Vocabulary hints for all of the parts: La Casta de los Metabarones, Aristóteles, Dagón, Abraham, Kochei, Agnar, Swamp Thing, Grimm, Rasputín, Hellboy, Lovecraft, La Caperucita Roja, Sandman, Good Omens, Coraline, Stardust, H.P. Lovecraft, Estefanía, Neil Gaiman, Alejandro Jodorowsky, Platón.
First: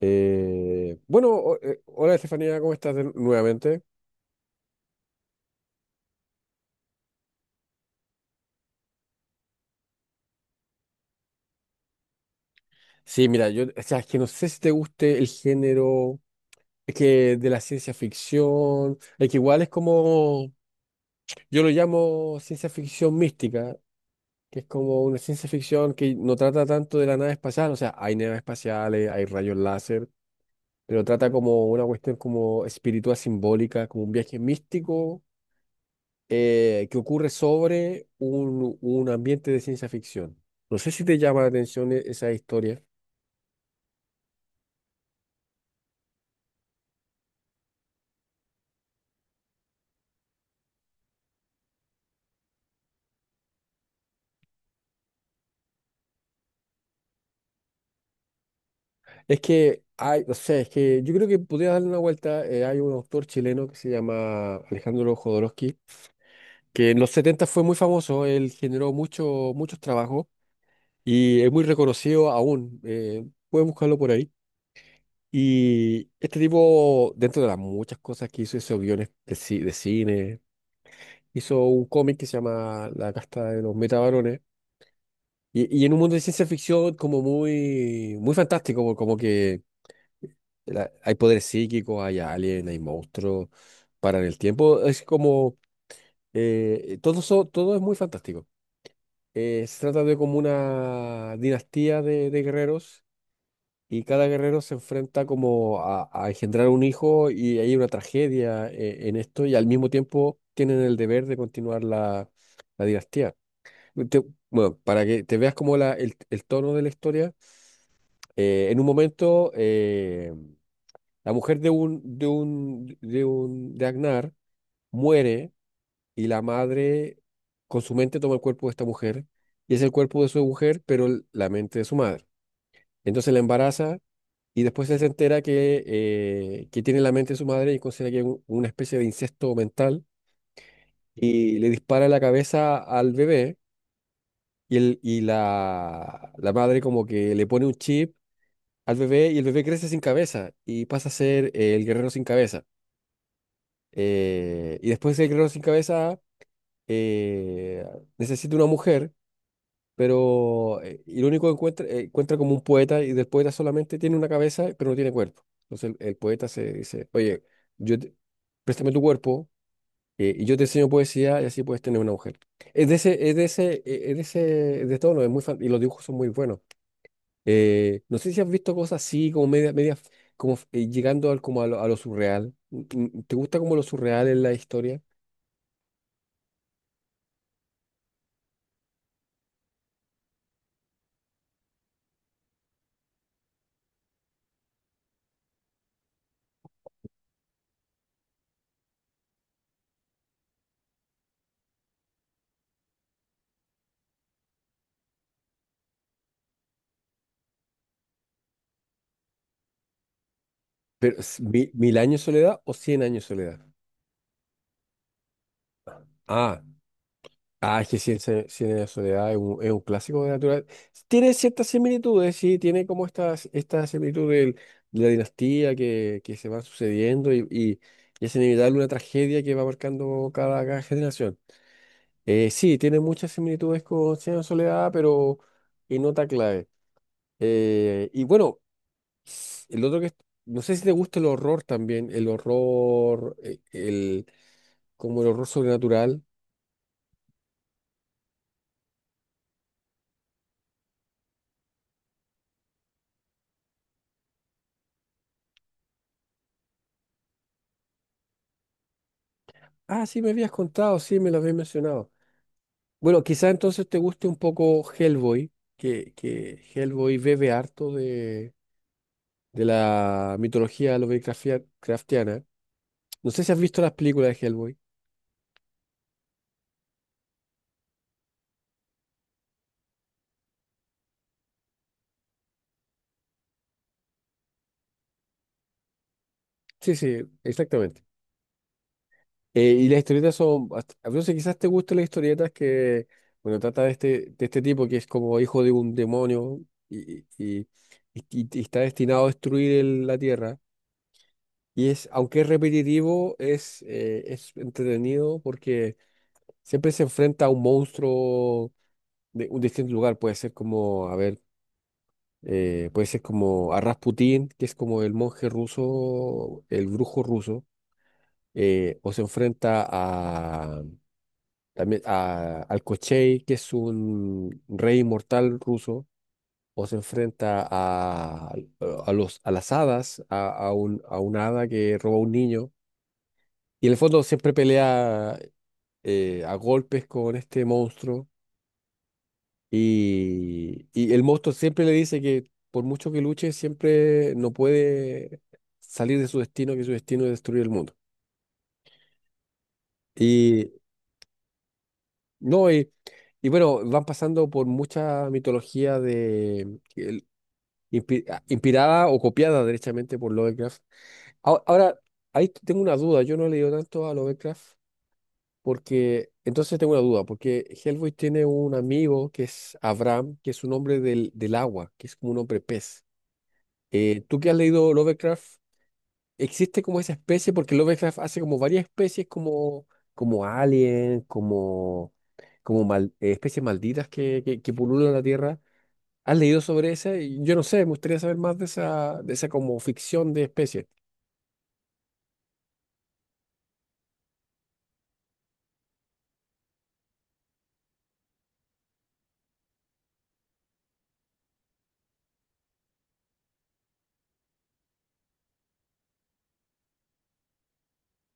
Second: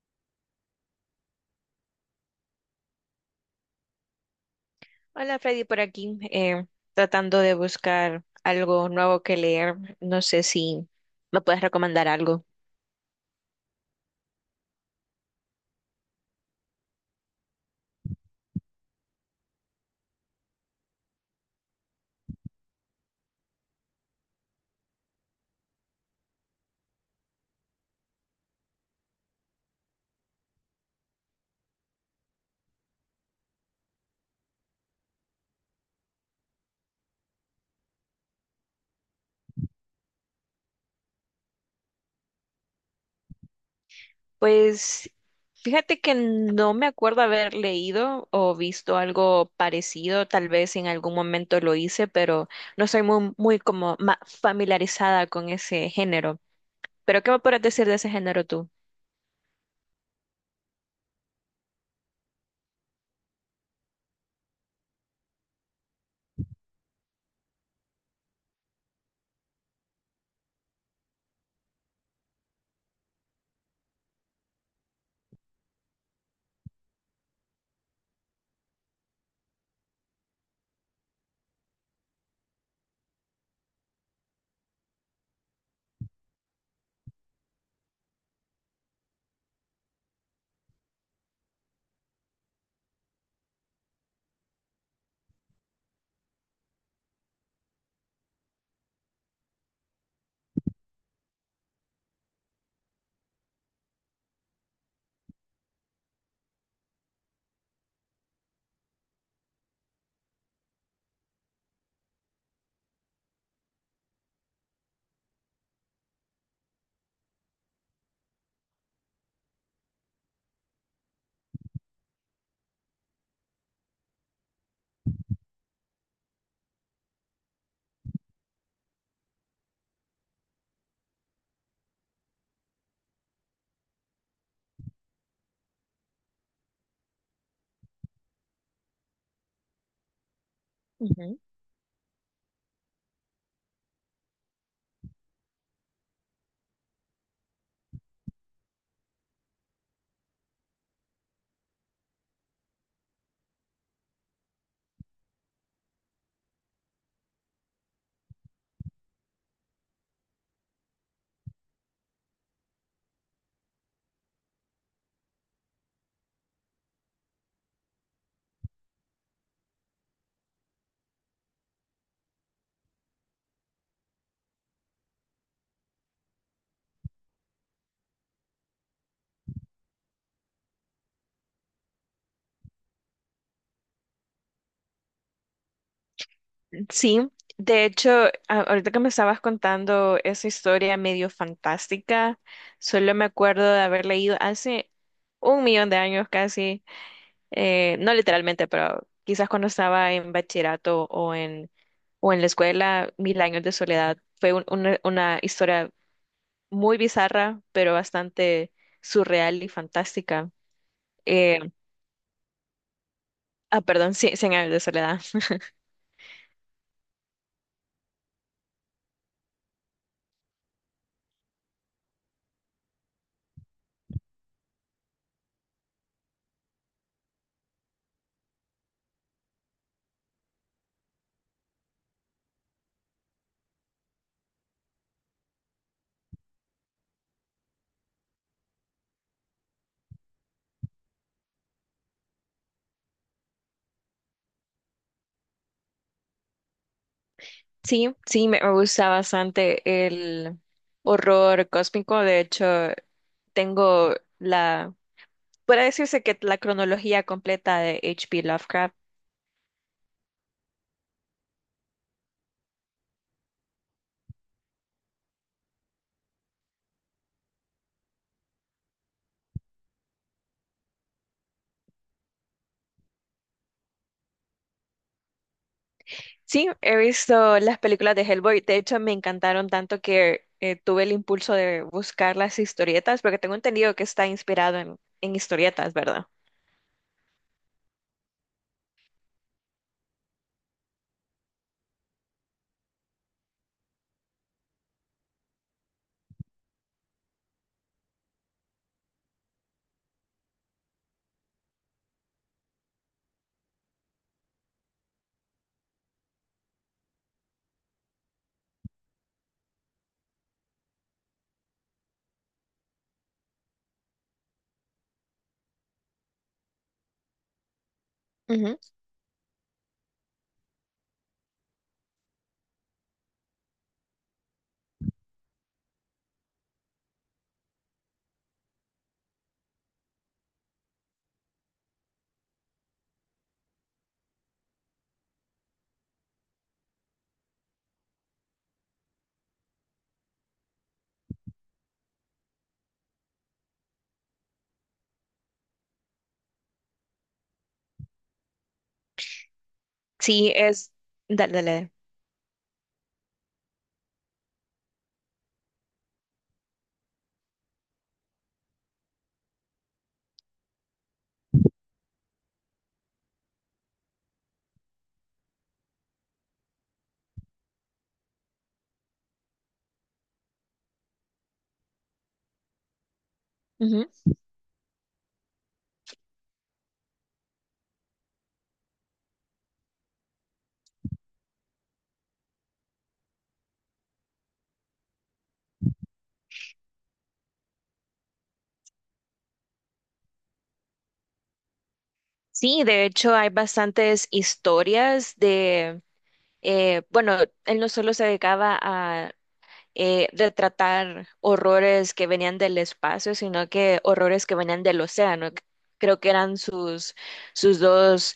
Hola Estefanía, ¿cómo estás nuevamente? Hola Freddy, por aquí, tratando de buscar algo nuevo que leer. No sé si me puedes recomendar algo. Sí, mira, yo, o sea, es que no sé si te guste el género, es que de la ciencia ficción, es que igual es como, yo lo llamo ciencia ficción mística, que es como una ciencia ficción que no trata tanto de la nave espacial, o sea, hay naves espaciales, hay rayos láser, pero trata como una cuestión como espiritual simbólica, como un viaje místico, que ocurre sobre un ambiente de ciencia ficción. No sé si te llama la atención esa historia. Pues fíjate que no me acuerdo haber leído o visto algo parecido. Tal vez en algún momento lo hice, pero no soy muy, muy como familiarizada con ese género. ¿Pero qué me puedes decir de ese género tú? Es que hay, no sé, es que yo creo que podría darle una vuelta. Hay un autor chileno que se llama Alejandro Jodorowsky, que en los 70 fue muy famoso, él generó muchos trabajos y es muy reconocido aún. Pueden buscarlo por ahí. Y este tipo, dentro de las muchas cosas que hizo, hizo guiones de cine, hizo un cómic que se llama La Casta de los Metabarones. Y en un mundo de ciencia ficción como muy, muy fantástico, como que hay poderes psíquicos, hay aliens, hay monstruos, paran el tiempo. Es como, todo, todo es muy fantástico. Se trata de como una dinastía de guerreros y cada guerrero se enfrenta como a engendrar un hijo y hay una tragedia, en esto y al mismo tiempo tienen el deber de continuar la dinastía. Te- bueno, para que te veas como el tono de la historia. En un momento, la mujer de Agnar muere y la madre con su mente toma el cuerpo de esta mujer y es el cuerpo de su mujer, pero la mente de su madre. Entonces la embaraza y después él se entera que tiene la mente de su madre y considera que es una especie de incesto mental y le dispara en la cabeza al bebé la madre como que le pone un chip al bebé y el bebé crece sin cabeza y pasa a ser el guerrero sin cabeza. Y después el guerrero sin cabeza eh, necesita una mujer, pero y lo único que encuentra como un poeta y del poeta solamente tiene una cabeza, pero no tiene cuerpo. Entonces el poeta se dice, oye, yo te- préstame tu cuerpo, y yo te enseño poesía y así puedes tener una mujer. Es de ese, es de ese, es de ese, de tono, es y los dibujos son muy buenos. No sé si has visto cosas así, como media, media, como, llegando como a lo surreal. Mm, ¿te gusta como lo surreal en la historia? Sí, de hecho, ahorita que me estabas contando esa historia medio fantástica, solo me acuerdo de haber leído hace un millón de años casi, no literalmente, pero quizás cuando estaba en bachillerato o en la escuela, Mil años de soledad. Fue una historia muy bizarra, pero bastante surreal y fantástica. Pero, Eh, ¿Mil años de soledad o Cien años de soledad? Perdón, sí, Cien años de soledad. Ah, ah, es que Cien años de soledad es es un clásico de natural. Tiene ciertas similitudes, sí, tiene como esta similitud de la dinastía que se va sucediendo y es inevitable una tragedia que va marcando cada generación. Sí, tiene muchas similitudes con Cien años de soledad, pero en nota clave. Y bueno, s- el otro que es- no sé si te gusta el horror también, el horror, como el horror sobrenatural. Sí, sí, me gusta bastante el horror cósmico. De hecho, tengo la, puede decirse que la cronología completa de H.P. Lovecraft. Ah, sí, me habías contado, sí, me lo habías mencionado. Bueno, quizá entonces te guste un poco Hellboy, que Hellboy bebe harto de la mitología craftiana. No sé si has visto las películas de Hellboy. Sí, he visto las películas de Hellboy. De hecho, me encantaron tanto que tuve el impulso de buscar las historietas, porque tengo entendido que está inspirado en historietas, ¿verdad? Sí, sí, exactamente. Y las historietas a veces quizás te gusten las historietas que, bueno, trata de este tipo que es como hijo de un demonio y, y, y está destinado a destruir la Tierra. Y es, aunque es repetitivo, es entretenido porque siempre se enfrenta a un monstruo de un distinto lugar. Puede ser como, a ver, puede ser como a Rasputín, que es como el monje ruso, el brujo ruso, Ujú. eh, o se enfrenta también al Kochei, que es un rey inmortal ruso, o se enfrenta a las hadas, a una hada que roba a un niño. Y en el fondo siempre pelea, a golpes con este monstruo. Y el monstruo siempre le dice que por mucho que luche, siempre no puede salir de su destino, que su destino es destruir el mundo. Sí, Y es... Dale, dale. no, y bueno, van pasando por mucha mitología de... Inspirada o copiada derechamente por Lovecraft. Ahora, ahora, Ahí tengo una duda, yo no he leído tanto a Lovecraft porque, entonces tengo una duda, porque Hellboy tiene un amigo que es Abraham, que es un hombre del agua, que es como un hombre pez. Ujú. ¿Tú que has leído Lovecraft? ¿Existe como esa especie? Porque Lovecraft hace como varias especies como, como alien, especies malditas que pululan la Tierra. ¿Has leído sobre esa? Y yo no sé, me gustaría saber más de esa como ficción de especies. Sí, de hecho hay bastantes historias bueno, él no solo se dedicaba a retratar horrores que venían del espacio, sino que horrores que venían del océano. Creo que eran sus dos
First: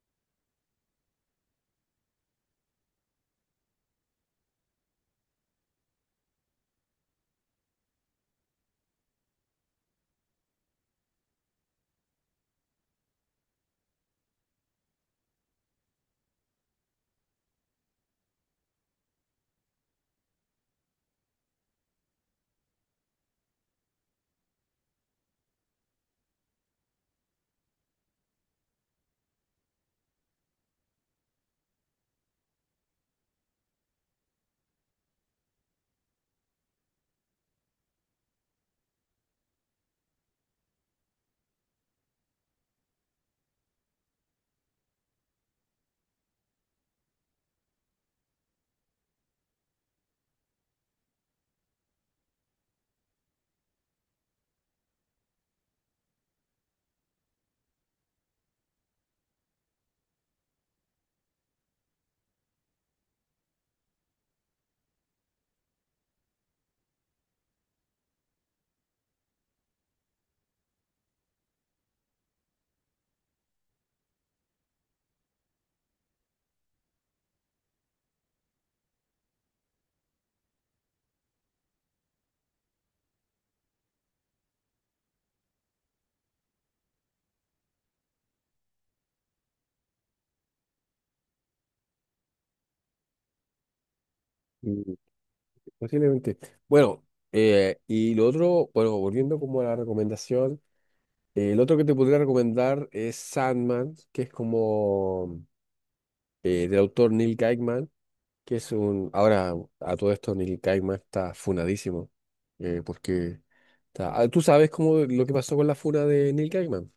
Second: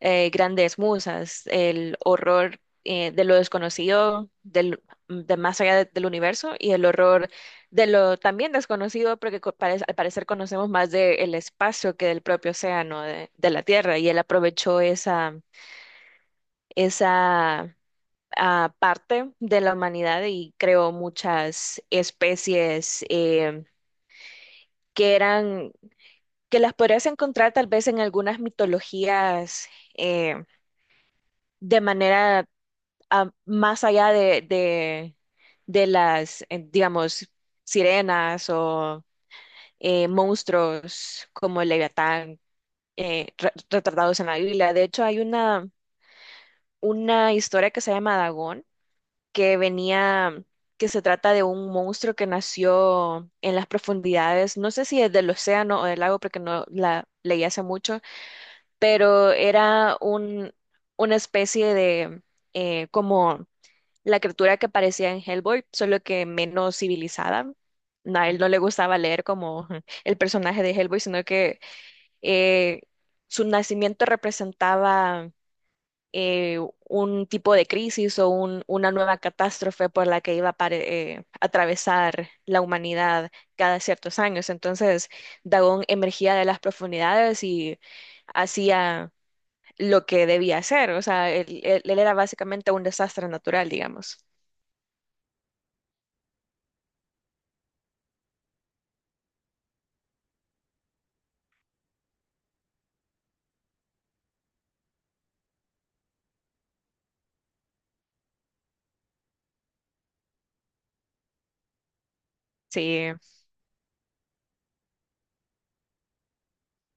grandes musas, el horror de lo desconocido, del, de más allá del universo, y el horror de lo también desconocido, porque al parecer conocemos más del espacio que del propio océano, de la Tierra, y él aprovechó esa parte de la humanidad y creó muchas especies que eran, que las podrías encontrar tal vez en algunas mitologías eh, de manera más allá de las, digamos, sirenas o monstruos como el Leviatán retratados en la Biblia. De hecho, hay una historia que se llama Dagón que venía, que se trata de un monstruo que nació en las profundidades, no sé si es del océano o del lago, porque no la leí hace mucho, pero era un, una especie de, como la criatura que parecía en Hellboy, solo que menos civilizada. No, a él no le gustaba leer como el personaje de Hellboy, sino que eh, su nacimiento representaba eh, un tipo de crisis o una nueva catástrofe por la que iba a atravesar la humanidad cada ciertos años. Entonces, Dagón emergía de las profundidades y hacía lo que debía hacer. O sea, él era básicamente un desastre natural, digamos. Mm, posiblemente. Bueno, y lo otro, bueno, volviendo como a la recomendación, el otro que te podría recomendar es Sandman, que es como, del autor Neil Gaiman, ahora a todo esto Neil Gaiman está funadísimo, Sí, porque tú sabes cómo lo que pasó con la funa de Neil Gaiman.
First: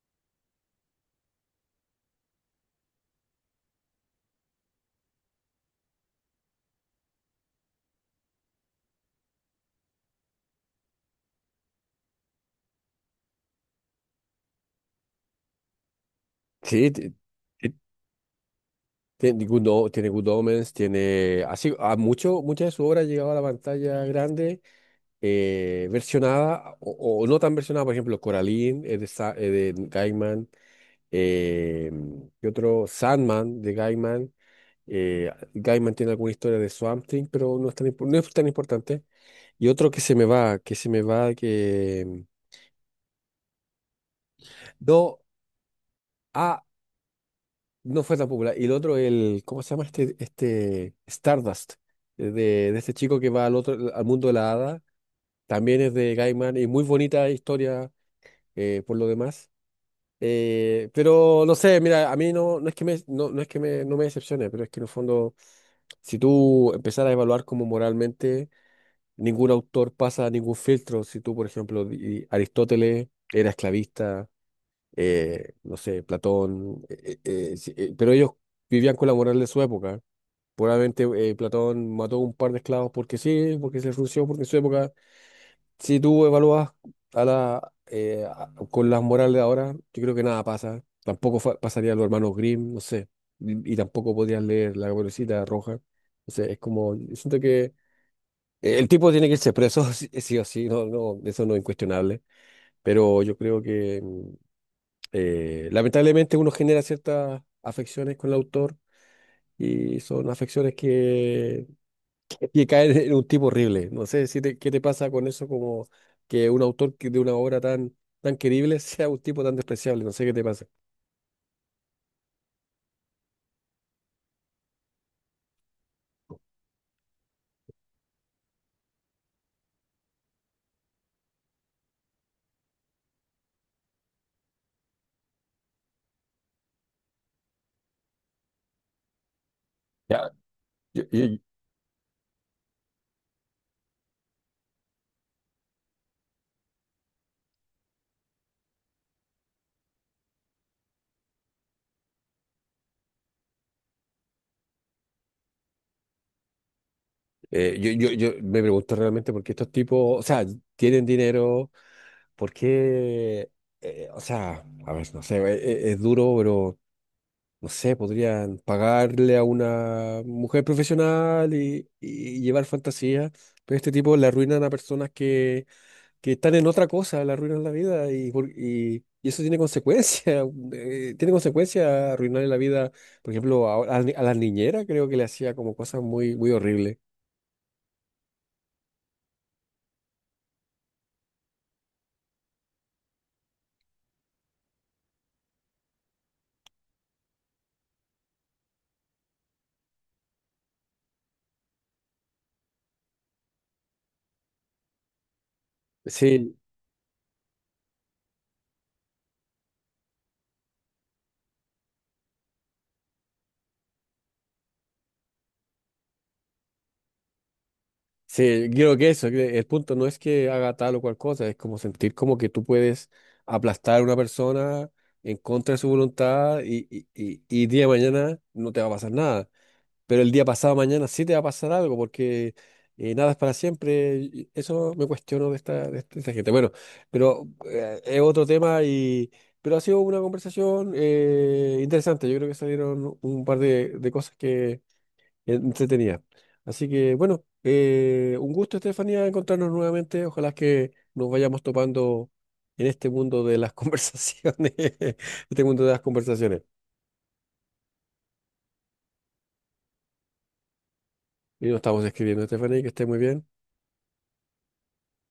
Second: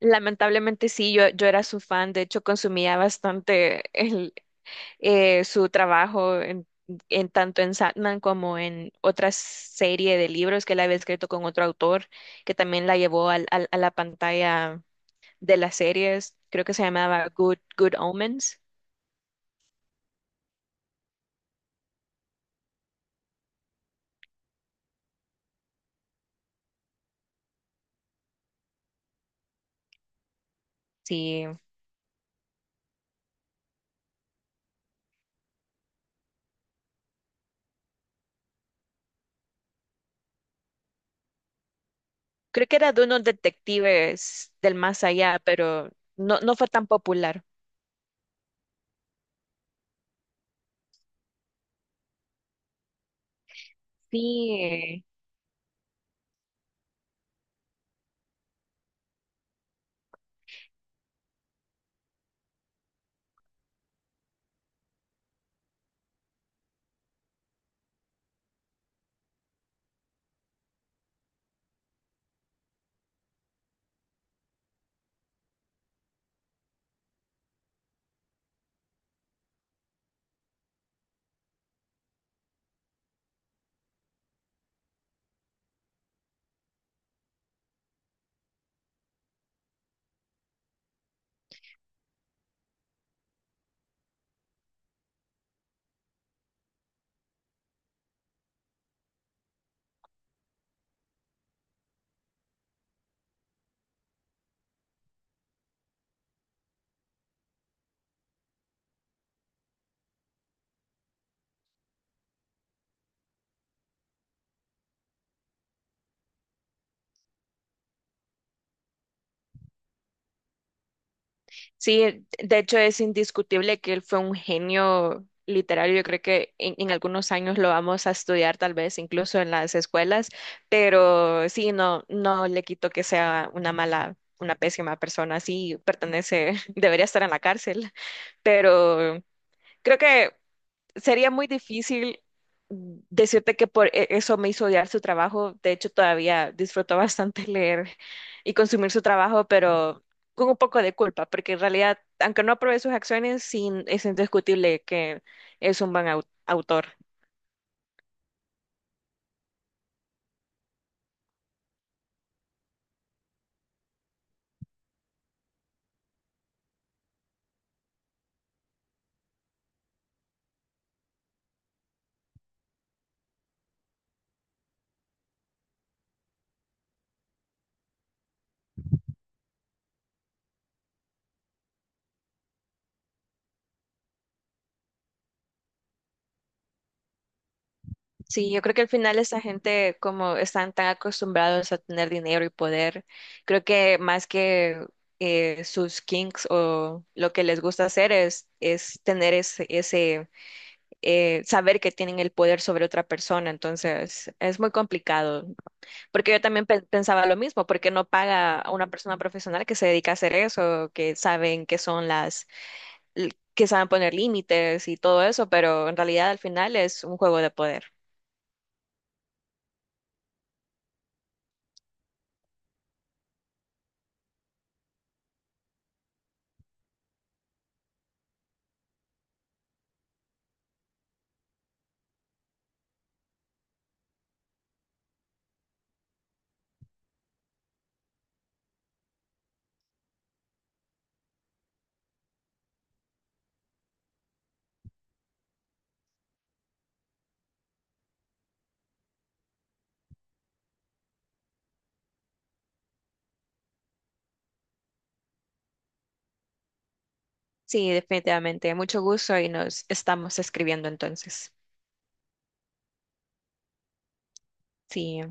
lamentablemente sí, yo era su fan, de hecho consumía bastante su trabajo en tanto en Sandman como en otra serie de libros que él había escrito con otro autor, que también la llevó a la pantalla de las series. Creo que se Sí, te, llamaba Good Omens. Tiene Good, tiene Good Omens, tiene así, muchas de su obra ha llegado a la pantalla grande, versionada o no tan versionada, por ejemplo, Coraline es de Gaiman, Sí, eh, y otro Sandman de Gaiman. Gaiman tiene alguna historia de Swamp Thing, pero no es tan, no es tan importante. Y otro que se me va, que... creo que era de unos detectives del más No, allá, pero no, no ah, fue tan popular. No, fue tan popular. Y el otro, ¿cómo se llama este Stardust? De este chico que va al otro, al mundo de la hada. Sí, También es de Gaiman y muy bonita historia por lo demás. Pero no sé, mira, a mí no es que me, no es que me, no me decepcione, pero es que en el fondo, si tú empezaras a evaluar como moralmente, ningún autor pasa ningún filtro. Si tú, por ejemplo, Aristóteles era esclavista, no sé, Platón, sí, pero ellos vivían con la moral de su época. Probablemente, Platón mató un par de esclavos porque sí, porque se le frunció, porque en su época, si tú evalúas con las morales de ahora, yo creo que nada pasa. Tampoco pasaría a los hermanos Grimm, no sé, y tampoco podrías leer La Caperucita Roja. No sé, es como, yo siento que, el tipo tiene que irse preso, sí, sí o sí, no, no, eso no es incuestionable, pero yo creo que... lamentablemente uno genera ciertas afecciones con el autor y son afecciones que caen en un tipo horrible. No sé si te- qué te pasa con eso, como que un autor que de una obra tan, tan querible sea un tipo tan despreciable. No sé qué te pasa. sí, de hecho es indiscutible que él fue un genio literario. Yo creo que en algunos años lo vamos a estudiar, tal vez incluso en las escuelas, pero sí, no, no le quito que sea una mala, una pésima persona. Sí, pertenece, debería estar en la cárcel, pero creo que Yo, sería muy difícil decirte que por eso me hizo odiar su trabajo. De hecho, todavía disfruto bastante leer y consumir su trabajo, pero con un poco de culpa, porque en realidad, aunque no apruebe sus acciones, sí, es indiscutible que es un buen autor. yo me pregunto realmente por qué estos tipos, o sea, tienen dinero, por qué, o sea, a ver, no sé, es, duro, pero no sé, podrían pagarle a una mujer profesional y llevar fantasía, pero este tipo le arruinan a personas que están en otra cosa, le arruinan la vida y eso tiene consecuencias, tiene consecuencias arruinarle la vida, por ejemplo, a, ni- a las niñeras creo que le hacía como cosas muy, muy horribles. Sí, yo creo que al final esta gente, como están tan acostumbrados a tener dinero y poder, creo que más que sus kinks o lo que les gusta hacer es tener ese, ese saber que tienen el poder sobre otra persona. Entonces, es muy complicado. Porque yo Sí, también pensaba lo mismo, porque no paga a una persona profesional que se dedica a hacer eso, que saben que son que saben poner límites y todo eso, pero en realidad al final es un juego de poder. sí, creo que eso, que el punto no es que haga tal o cual cosa, es como sentir como que tú puedes aplastar a una persona en contra de su voluntad y día de mañana no te va a pasar nada, pero el día pasado mañana sí te va a pasar algo porque, nada es para siempre, y eso me cuestiono de esta gente. Bueno, pero, es otro tema y... Pero ha sido una conversación, interesante, yo creo que salieron un par de cosas entretenida. Así que bueno, un gusto, Estefanía, encontrarnos nuevamente. Ojalá que nos vayamos topando en este mundo de las conversaciones, este mundo de las conversaciones. Sí, definitivamente. Mucho gusto y nos estamos escribiendo entonces. Y nos estamos escribiendo, Estefanía, que esté muy bien. Sí.